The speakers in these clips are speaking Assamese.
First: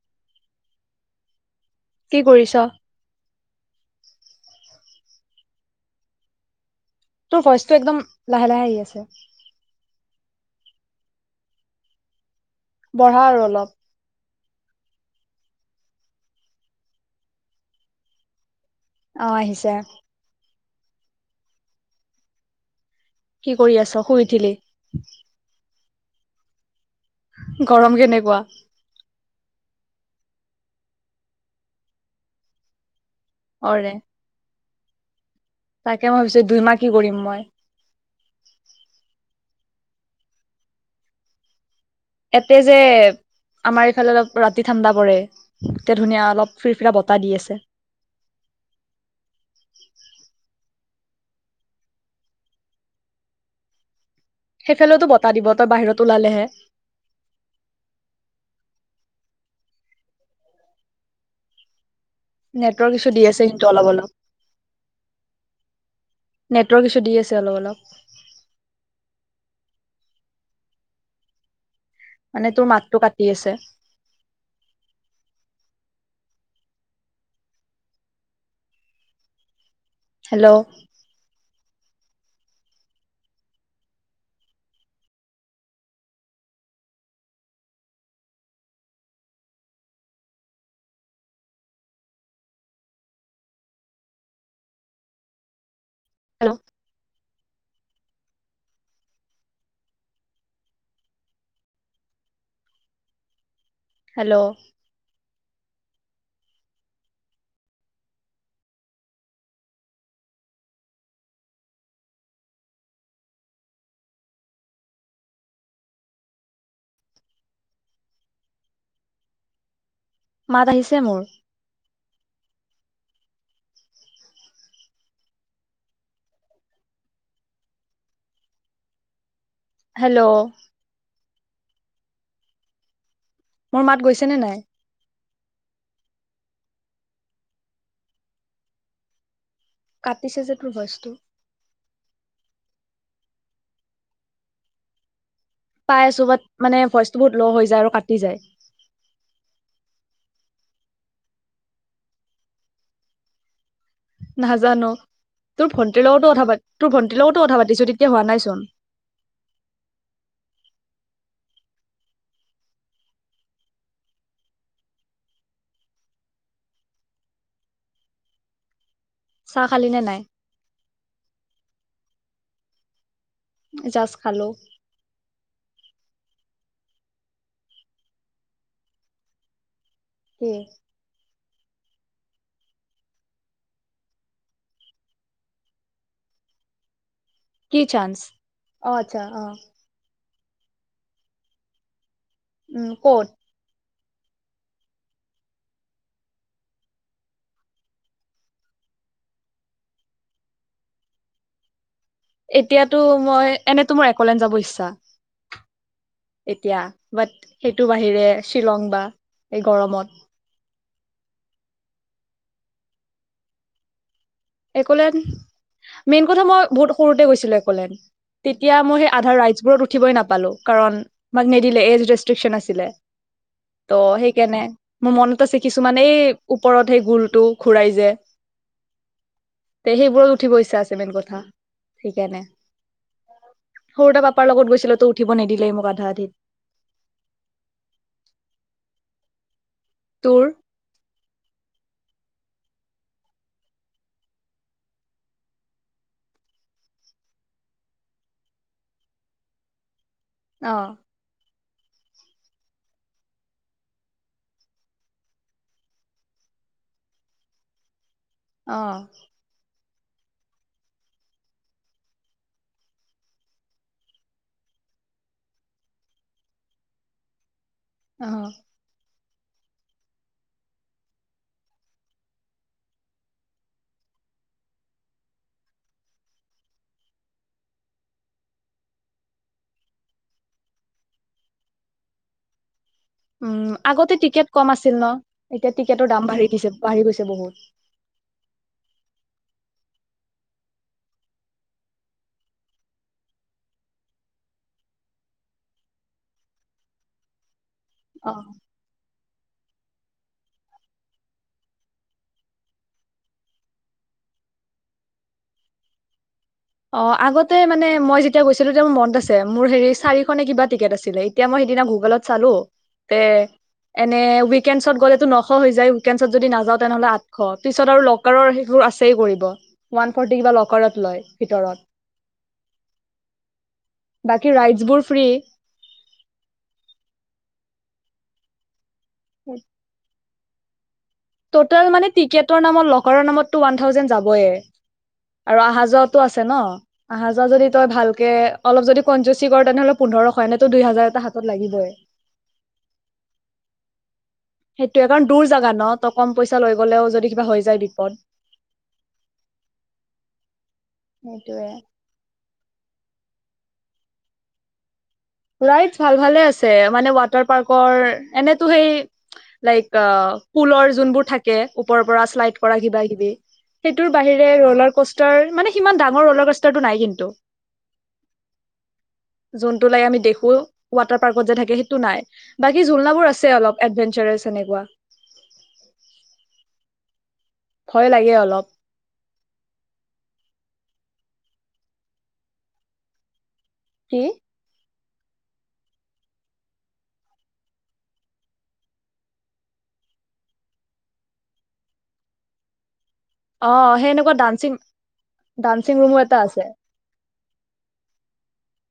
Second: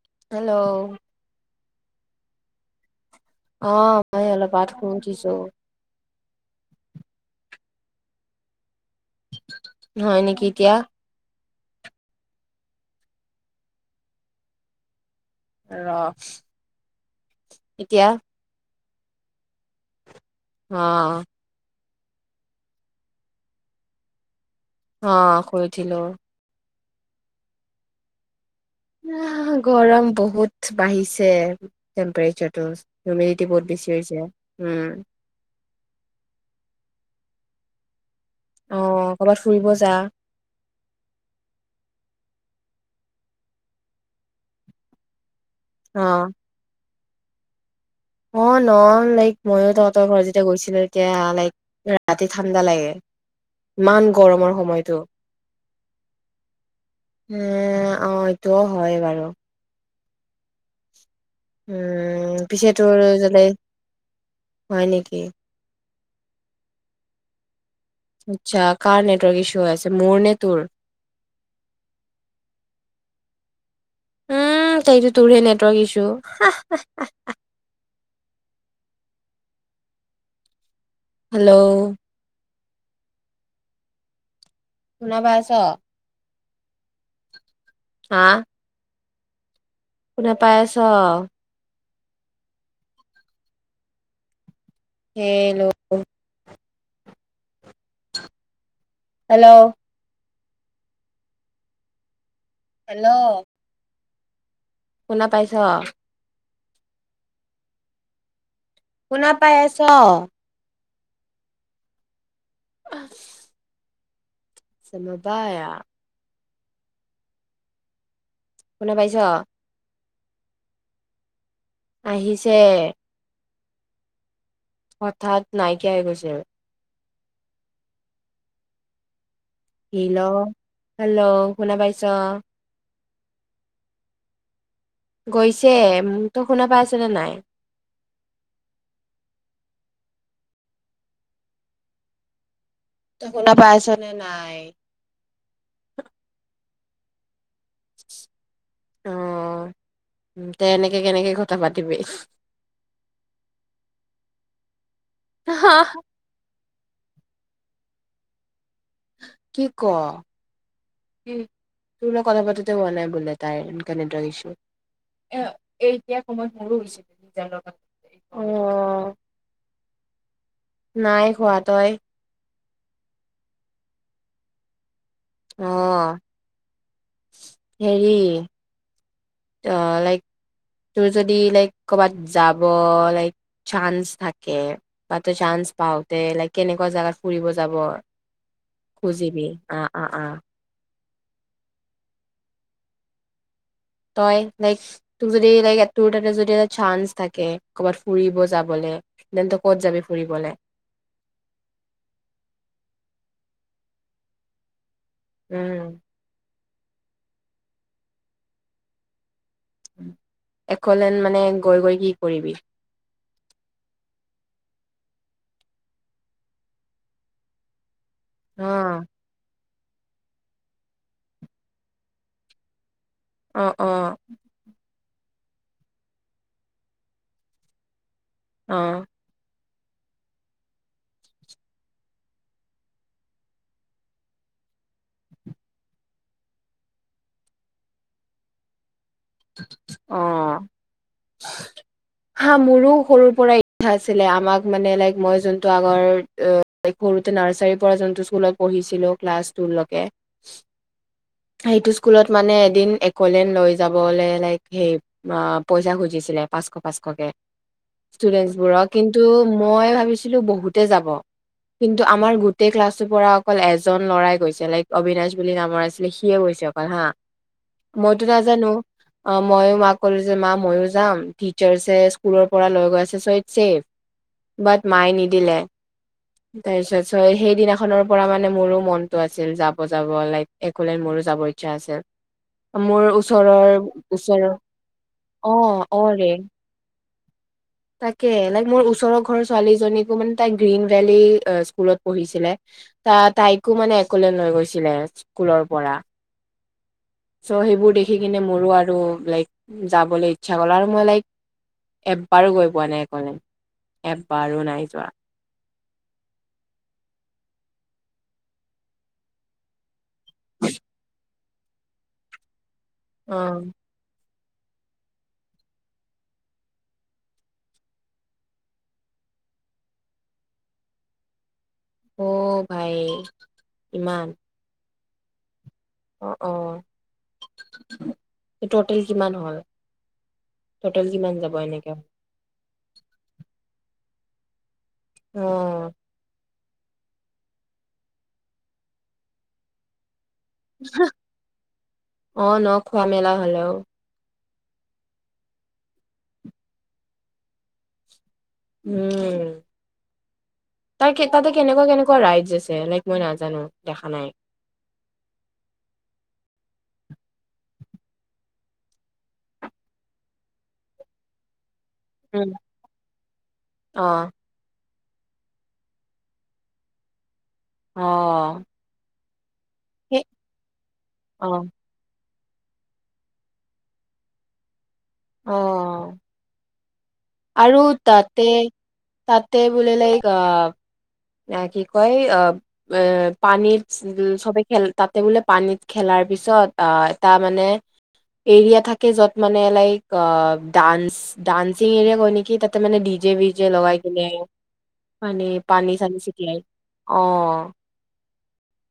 হেল্ল' কি কৰিছ? অ মই অলপ পঠখন উঠিছো তোৰ ভইচ টো একদম লাহে লাহে আহি আছে? হয় নেকি এতিয়া। পঢ়া আৰু অলপ ৰ এতিয়া অ আহিছে। অ। কি কৰি আছ? শুই উঠিলি? অ ক উঠিলোঁ গৰম কেনেকুৱা? [unintelligible] গৰম বহুত বাঢ়িছে টেম্পেৰেচাৰ টো। ইউটিউব ত অৰে বেছি হৈছে। উম। তাকে মই ভাবিছো দুইমাহ কি কৰিম মই। আহ কৰবাত ফুৰিব যা এতে যে আমাৰ এইফালে অলপ ৰাতি ঠাণ্ডা পৰে। এতিয়া অ ধুনীয়া অলপ ফী অলপ বতাহ দি আছে অ ন এতিয়া লাইক ৰাতি ঠাণ্ডা লাগে ইমান গৰমৰ সময়তো সেইফালেওতো বতাহ দিব তই বাহিৰত ওলালেহে। অ এইটোও হয় বাৰু উম উম পিছেটো নেটৱৰ্ক ইছ্যু দি আছে যেলে কিন্তু অলপ অলপ। হয় নেকি। নেটৱৰ্ক কিছু দি আছে অলপ অলপ আচ্ছা কাৰ নেটৱৰ্ক ইছ্যু হৈ আছে মোৰ নে তোৰ মানে তোৰ মাতটো কাটি আছে। উম তোহ তোৰহে নেটৱৰ্ক ইছু হ হেল্ল' হেল্ল' শুনা পাইছ হা কোনে পাই আছ হেই ল অ হেল্ল' হেল্ল' হেল্ল' শুনা পাইছ শুনা পাই আছ আহ চবায় শুনা পাইছ মাত আহিছে মোৰ আহিছে হঠাৎ নাইকিয়া হৈ গৈছিল। হেল্ল' হল' হেল্ল' শুনা পাইছ মোৰ মাত গৈছে নে নাই? গৈছে তো শুনা পাই আছেনেে নাই? পিছ হাজাৰ তোৰ বস্তু ত শুনা পাইছ নে নাই পাই আছো বাত মানে ভইচটো বহুত ল হৈ যায় আৰু কাটি যায়। উ তে এনেকে কেনেকে কথা পাতিবি নাজানো তোৰ ভন্টিৰ লগতো কথা পাতি তোৰ ভণ্টিৰ লগতো কথা পাতিছো তেতিয়া হোৱা নাই চোন কি ক তোৰ লগ কথা পাতে হোৱা নাই বোলে তাই কেনেদছো এ এতিয়া সময় মোৰোছিল আহ চাহ খালি নে নাই নাই খোৱা তই জাছ খালো। আহ হেৰি অ লাইক কি তোৰ যদি লাইক কবাত যাব লাইক চান্ছ থাকে বাত চান্ছ পাওঁতে লাইক কেনেকুৱা জেগা ফুৰিব যাব কি চান্স অ আচ্ছা খুজিবি, অ অ অ। উম কত? তই লাইক তোক যদি লাইক তোৰ তাতে যদি এটা চান্স থাকে কৰবাত ফুৰিব যাবলে দেন তই ক'ত যাবি ফুৰিবলে? এতিয়াতো মই এনেতো মোৰ একোলেন যাব ইচ্ছা। উম। এতিয়া বাট সেইটো বাহিৰে শ্বিলং বা এই গৰমত। একোলেন মানে গৈ গৈ কি কৰিবি? একলেন মেইন কথা মই বহুত সৰুতে গৈছিলো একলেন। অ তেতিয়া মই সেই আধা ৰাইট্ছ বোৰত উঠ উঠিবই নাপালো কাৰণ আমাক নিদিলে এজ ৰেষ্ট্ৰিকশ্যন আছিলে। অ অ ত সেইকাৰণে মোৰ মন। আছে কিছুমানে এই ওপৰত সেই গোলটো ঘুৰাই যে। অ দে সেইবোৰত উঠিব ইচ্ছা আছে মেইন কথা সেইকাৰনে, সৰুতো পাপাৰ লগত গৈছিলো, তো উঠিব নিদিলেই মোক আধা আধিত। [inaudible] অ তোৰ হা মোৰো সৰুৰ পৰা ইচ্ছা আছিলে আমাক মানে লাইক মই যোনটো আগৰ সৰুতে নাৰ্ছাৰীৰ পৰা জুনটো স্কুলত পঢ়িছিলো ক্লাছ টো লৈকে। আহ। সেইটো স্কুলত মানে এদিন একোলেন লৈ যাব। যাবলৈ লাইক পইচা খুজিছিলে পাচশ পাচশকে। ষ্টুডেন্টছ অ বোৰক কিন্তু মই ভা ছিলো বহুতে যাব কিন্তু আমাৰ গোটেই ক্লাছৰ পৰা অকল এজন ল'ৰাই গৈছে লাইক অবিনাছ বুলি নামৰ আছিলে সিয়ে গৈছে অকল হা। মইতো অ নাজানো! আহ ময়ো মাক কলো যে মা ময়ো যাম টিচাৰছে স্কুলৰ পৰা লৈ গৈ আছে চ ইছেফ বাট মায়ে নিদিলে তাৰপিছত ছ সেইদিনাখনৰ পৰা মানে মোৰো মনটো আছিল যাব যাব লাই একলেন মোৰো যাব ইচ্ছা আছিল। মোৰ ওচৰৰ। উম আগতে ওচৰৰ টিকেট কম আছিল ন। অ এতিয়া অ টিকেটৰ দাম ৰে বাঢ়ি দিছে বাঢ়ি গৈছে। বহুত। তাকে লাইক মোৰ ওচৰৰ ঘৰৰ ছোৱালীজনীকো মানে তাই গ্ৰীণ ভেলী স্কুলত পঢ়িছিলে ত তাইকো মানে একলে লৈ গৈছিলে স্কুলৰ পৰা। [unintelligible] দেখি কিনে অ মোৰো আৰু লাইক যাবলৈ ইচ্ছা গ'ল আৰু মই লাইক এব্বাৰো গৈ পোৱা নাই একোলেন, এব্বাৰো নাই যোৱা। অ আগতে মানে মই যেতিয়া গৈছিলো তেতিয়া মোৰ মনত আছে মোৰ হেৰি চাৰি শ নে কিবা টিকেট আছিলে এতিয়া মই সেইদিনা গুগলত চালো তে অ', এনে ৱিক উইকেণ্ডছত গ'লেতো নশ হৈ যায় উইকেণ্ডছত যদি নাযাওঁ তেনেহ'লে আঠশ পিছত আৰু লকাৰৰ সেইবোৰ আছেই কৰিব ওৱান ফৰ্টি কিবা লকাৰত লয়। ভিতৰত অ ভাই ইমান। ফ্ৰি অ অ [unintelligible] [unintelligible] যিমান হ'ল। টটেল কিমান যাব টোটেল এনেকে? মানে টিকেটৰ নামত লকাৰৰ নামত ৱান থাউজেন যাই। যাবয়ে। আৰু আহা অ', যোৱাতো আছে ন? আহা যোৱা যদি তই ভালকে অলপ যদি কনজুচি কৰ তেনেহ'লে পোন্ধৰ অ ন খোৱা মেলা হলেও সেইটোয়ে কাৰণ দূৰ জাগা ন ত কম পইচা লৈ গলেও যদি কিবা হৈ যায় বিপদ। উম তাৰ কেইটাতে কেনেকুৱা কেনেকুৱা ৰাইদজ আছে লাইক মই নাজানো। নাজানো দেখা নাই। ৰাইটছ ভাল ভালে আছে মানে ৱাটাৰ পাৰ্কৰ এনেতো সেই লাইক পুলৰ যোনবোৰ থাকে ওপৰৰ পৰা উম, শ্লাইড কৰা কিবা কিবি সেইটোৰ অ', বাহিৰে ৰোলাৰ কষ্টাৰ মানে সিমান ডাঙৰ ৰোলাৰ কষ্টাৰ নাই কিন্তু। অহ জোন দেখো ৱাটাৰ পাৰ্কত যে অ'। থাকে সেইটো নাই। বাকী ঝুললনাাবোৰ আছে অলপ এডভেঞ্চাৰেছ এনেকুৱা। আহ আৰু ভয় লাগে তাতে অলপ তাতে বোলে লাইক আহ এয়া কি কয় অ অ পানীৰ উ কি? চবেই খেল। তাতে বোলে পানীত খেলাৰ পিছত এটা মানে এৰিয়া থাকে য'ত মানে লাইক অ ডানস ডান্সিং এৰিয়া কৈ নেকি তাতে মানে যে বি যে অ লগাই কেনে সেনেকুৱা ডান্সিং পানী ডান্সিং পানীত ৰুমো এটা আছে [unintelligible] অ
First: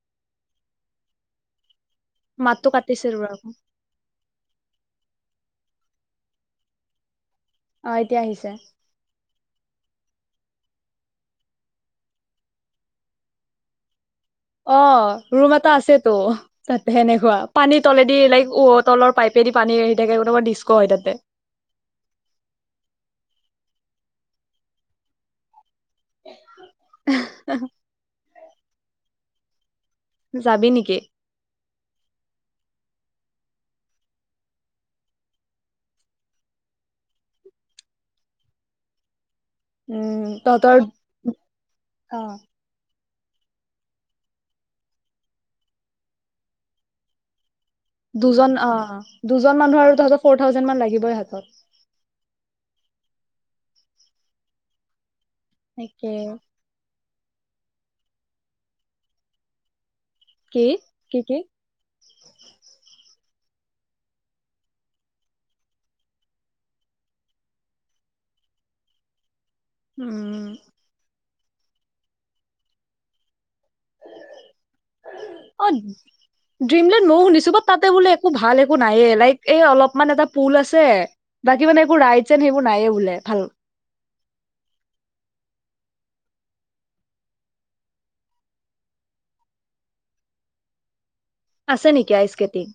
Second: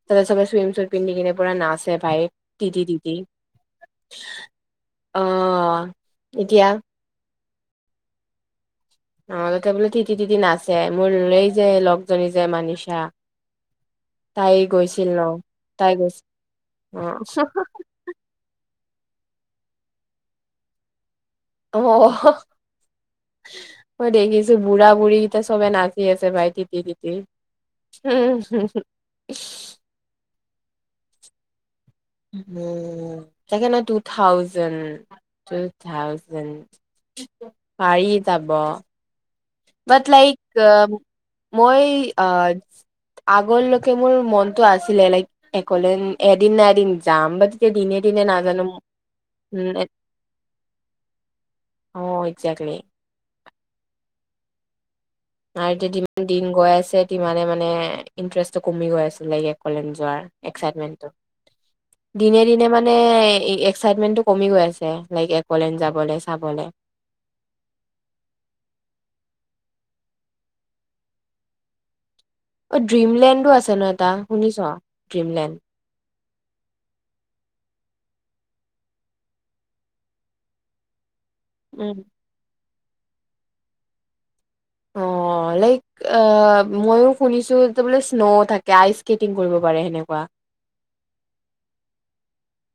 তাতে চবে চুইম চুট পিন্ধি কিনে পুৰা নাচ ভাই মাতটো তিদি কাটিছে টিদি ৰ অ এতিয়া অ এতিয়া আহিছে। অ সিহঁতে বোলে তিতি- তিতি নাছে মোৰ এই যে লগজনী যে মানিছা। অ, ৰুম এটা আছে তো তাত তেনেকুৱা পানী তলেদি লাইক অত তলৰ পাইপে দি পানী আহি থাকে অনবৰত ডিস্কো হয় তাতে। অ', মই দেখিছো বুঢ়া বুঢ়ী কিটা চবে নাচ থিকে আছে ভাইটিক ঠিকে, ঠিকে উম উম। [unintelligible] যাবি নেকি? উ'ম তাকে নহ টু থাউজেণ্ড, টু থাউজেণ্ড পাৰি যাব। বাট, উম লাইক অ তহঁতৰ মই আ আগলৈকে মোৰ মনটো আছিলে, লাইক একলেণ্ড এদিন না এদিন যাম বাট দুজন অঁ দুজন মানুহৰ উম আৰু তহতৰ ফ'ৰ থাউজেণ্ড মান লাগিবই হাতত। অ একজেক্টলি আৰু এতিয়া তাকে দিন দিন গৈ আছে। ইমানে মানে ইন্টাৰেষ্টটো কমি গৈ আছে লাইক একলেণ্ড যদ যোৱাৰ কি একচাইদমেন্টটো কি কি দিনে দিনে মানে এই এক্সাইটমেন্টটো কমি গৈ আছে লাইক। একলেণ্ড যাঁবলে চাঁবলে। উম অঁ ড্ৰিমলেণ্ডো আছে। এটা শুনিছ ড্ৰিমলেণ্ড। অ ড্ৰিমলেণ্ড ময়ো শুনিছো বাট তাতে বোলে একো ভাল একো নাইয়ে, লাইক এই অলপমান এটা পুল আছে। বাকী মানে একো উম ৰাইটচ এন সেইবো একো নাই বোলে ভাঁল। অঁ লাইক ময়ো শুনিছো যে বোলে স্ন' থাকে আইচ স্কেটিং কৰিব পাৰে সেনেকুৱা। আছে নেকি আই স্কেটিং?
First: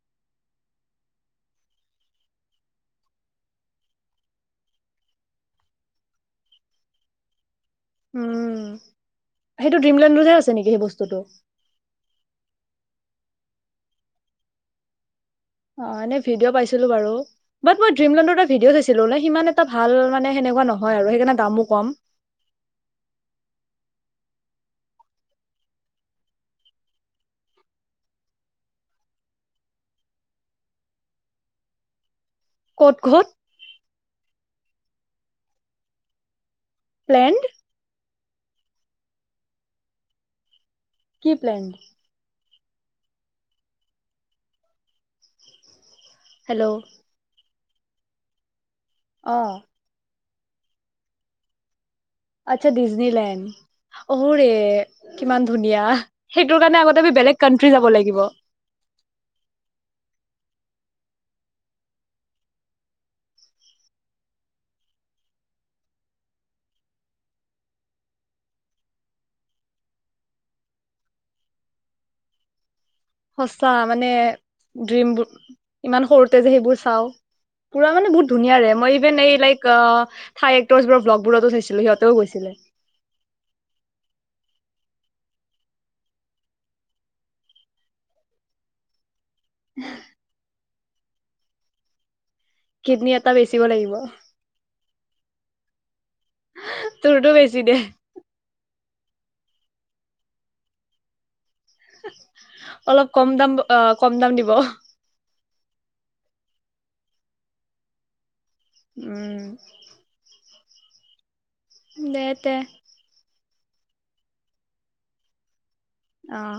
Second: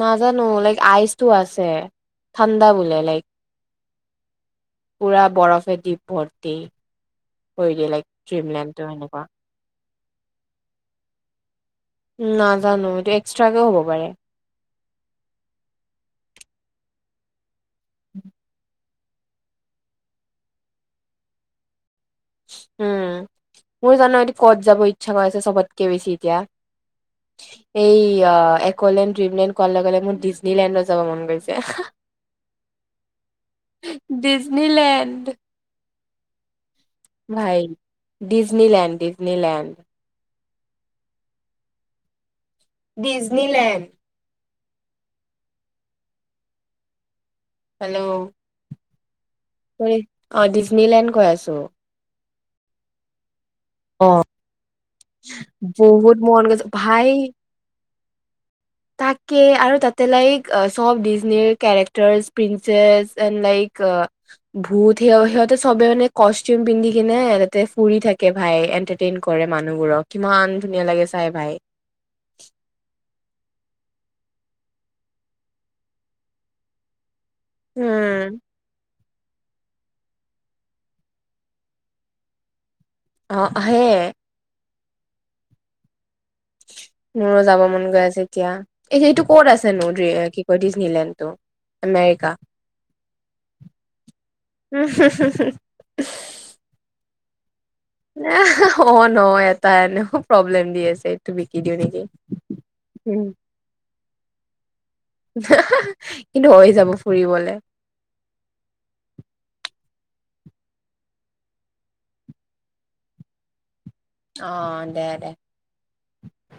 নাজানো। লাইক আইচটো আছে। ঠাণ্ডা বোলে লাইক পুৰা বৰফে দি ভৰ্তি। কৰি দিয়ে, লাইক ড্ৰিমলেণ্ডটো এনেকুৱা। এটো ড্ৰিম ললেণ্ডোহে আছে নেকি সেইস্তুতটো। নাজানো এইটো এক্সট্ৰাকেওঁ হ'ব পাৰে। অ, এনে ভিডিঅ' পাইছিলো বাৰু। বাট মই ড্ৰিমলেণ্ড ৰ এটা ভিডিঅ চাইছো। সিমান এটা ভাল মানে সেনেকুৱা নহয় আৰু সেইকাৰণে দামো কম। উম, মোৰ জান' এ কত যাব ইচ্ছা গৈ আছে চবতকে বেছি এতিয়া? এইয়া একলেণ্ড ড্ৰিমলেণ্ড কোৱাৰ লগ লগে মোৰ ডিজনীলেণ্ডত যাব মন গৈছে। ক'ত- ঘ'ত? ডিজনীলেণ্ড। প্লেণ্ড ভাই। ডিজ্নীলেণ্ড দি ফ্ৰিনীত লেণ্ড। কি প্লেন? ডিজনীলেণ্ড। হেল্ল' হেল্ল' অঁ চৰি অ ডিজনীলেণ্ড গৈ আছো আচ্ছা ডিজনীলেণ্ড অ। অহ ৰে কিমান ধুনীয়া বহুত মন সেইটোৰ গৈছে কাৰণে আগতে ভাই আমি বেলেগ কাণ্ট্ৰী যাব লাগিব থাকিব তাকে আৰু তাতে লাইক চব ডিজনীৰ কেৰেক্টাৰ প্ৰিন্সেছ এন লাইক ভূত স সিহঁতে চবে মানে কষ্টিউম পিন্ধি কিনে তাতে ফুৰি থাকে ভাই এণ্টাৰটেইন কৰে মানুহবোৰক কিমান ধুনীয়া লাগে চাই ভাই সচা মানে ড্ৰিমবোৰ ইমান সৰুতে যে সেইবোৰ চাওঁ পুৰা মানে বহুত উম ধুনীয়াৰে মই এণ্ড আই লাইক আ থাই এক্টৰছবোৰক ভ্লগবোৰতো থৈছিলে, সিহঁতেও গৈছিলে অ আহে মোৰো যাব মন গৈ আছে এতিয়া এ সেইটোক ক'ত আছে নো কি কৈ দিজনী নিলেণ্তৌ আমেৰিকা কিডনী এটা বেচিব লাগিব উ তোৰ টো [unintelligible] ন এটা এনেও প্ৰব্লেম দি আছে এইটো বিষ অলপ কম দাম অ কম দাম দিব কিন্তু হৈ যাব ফুৰিবলে উম দে তে আহ দে দে অহ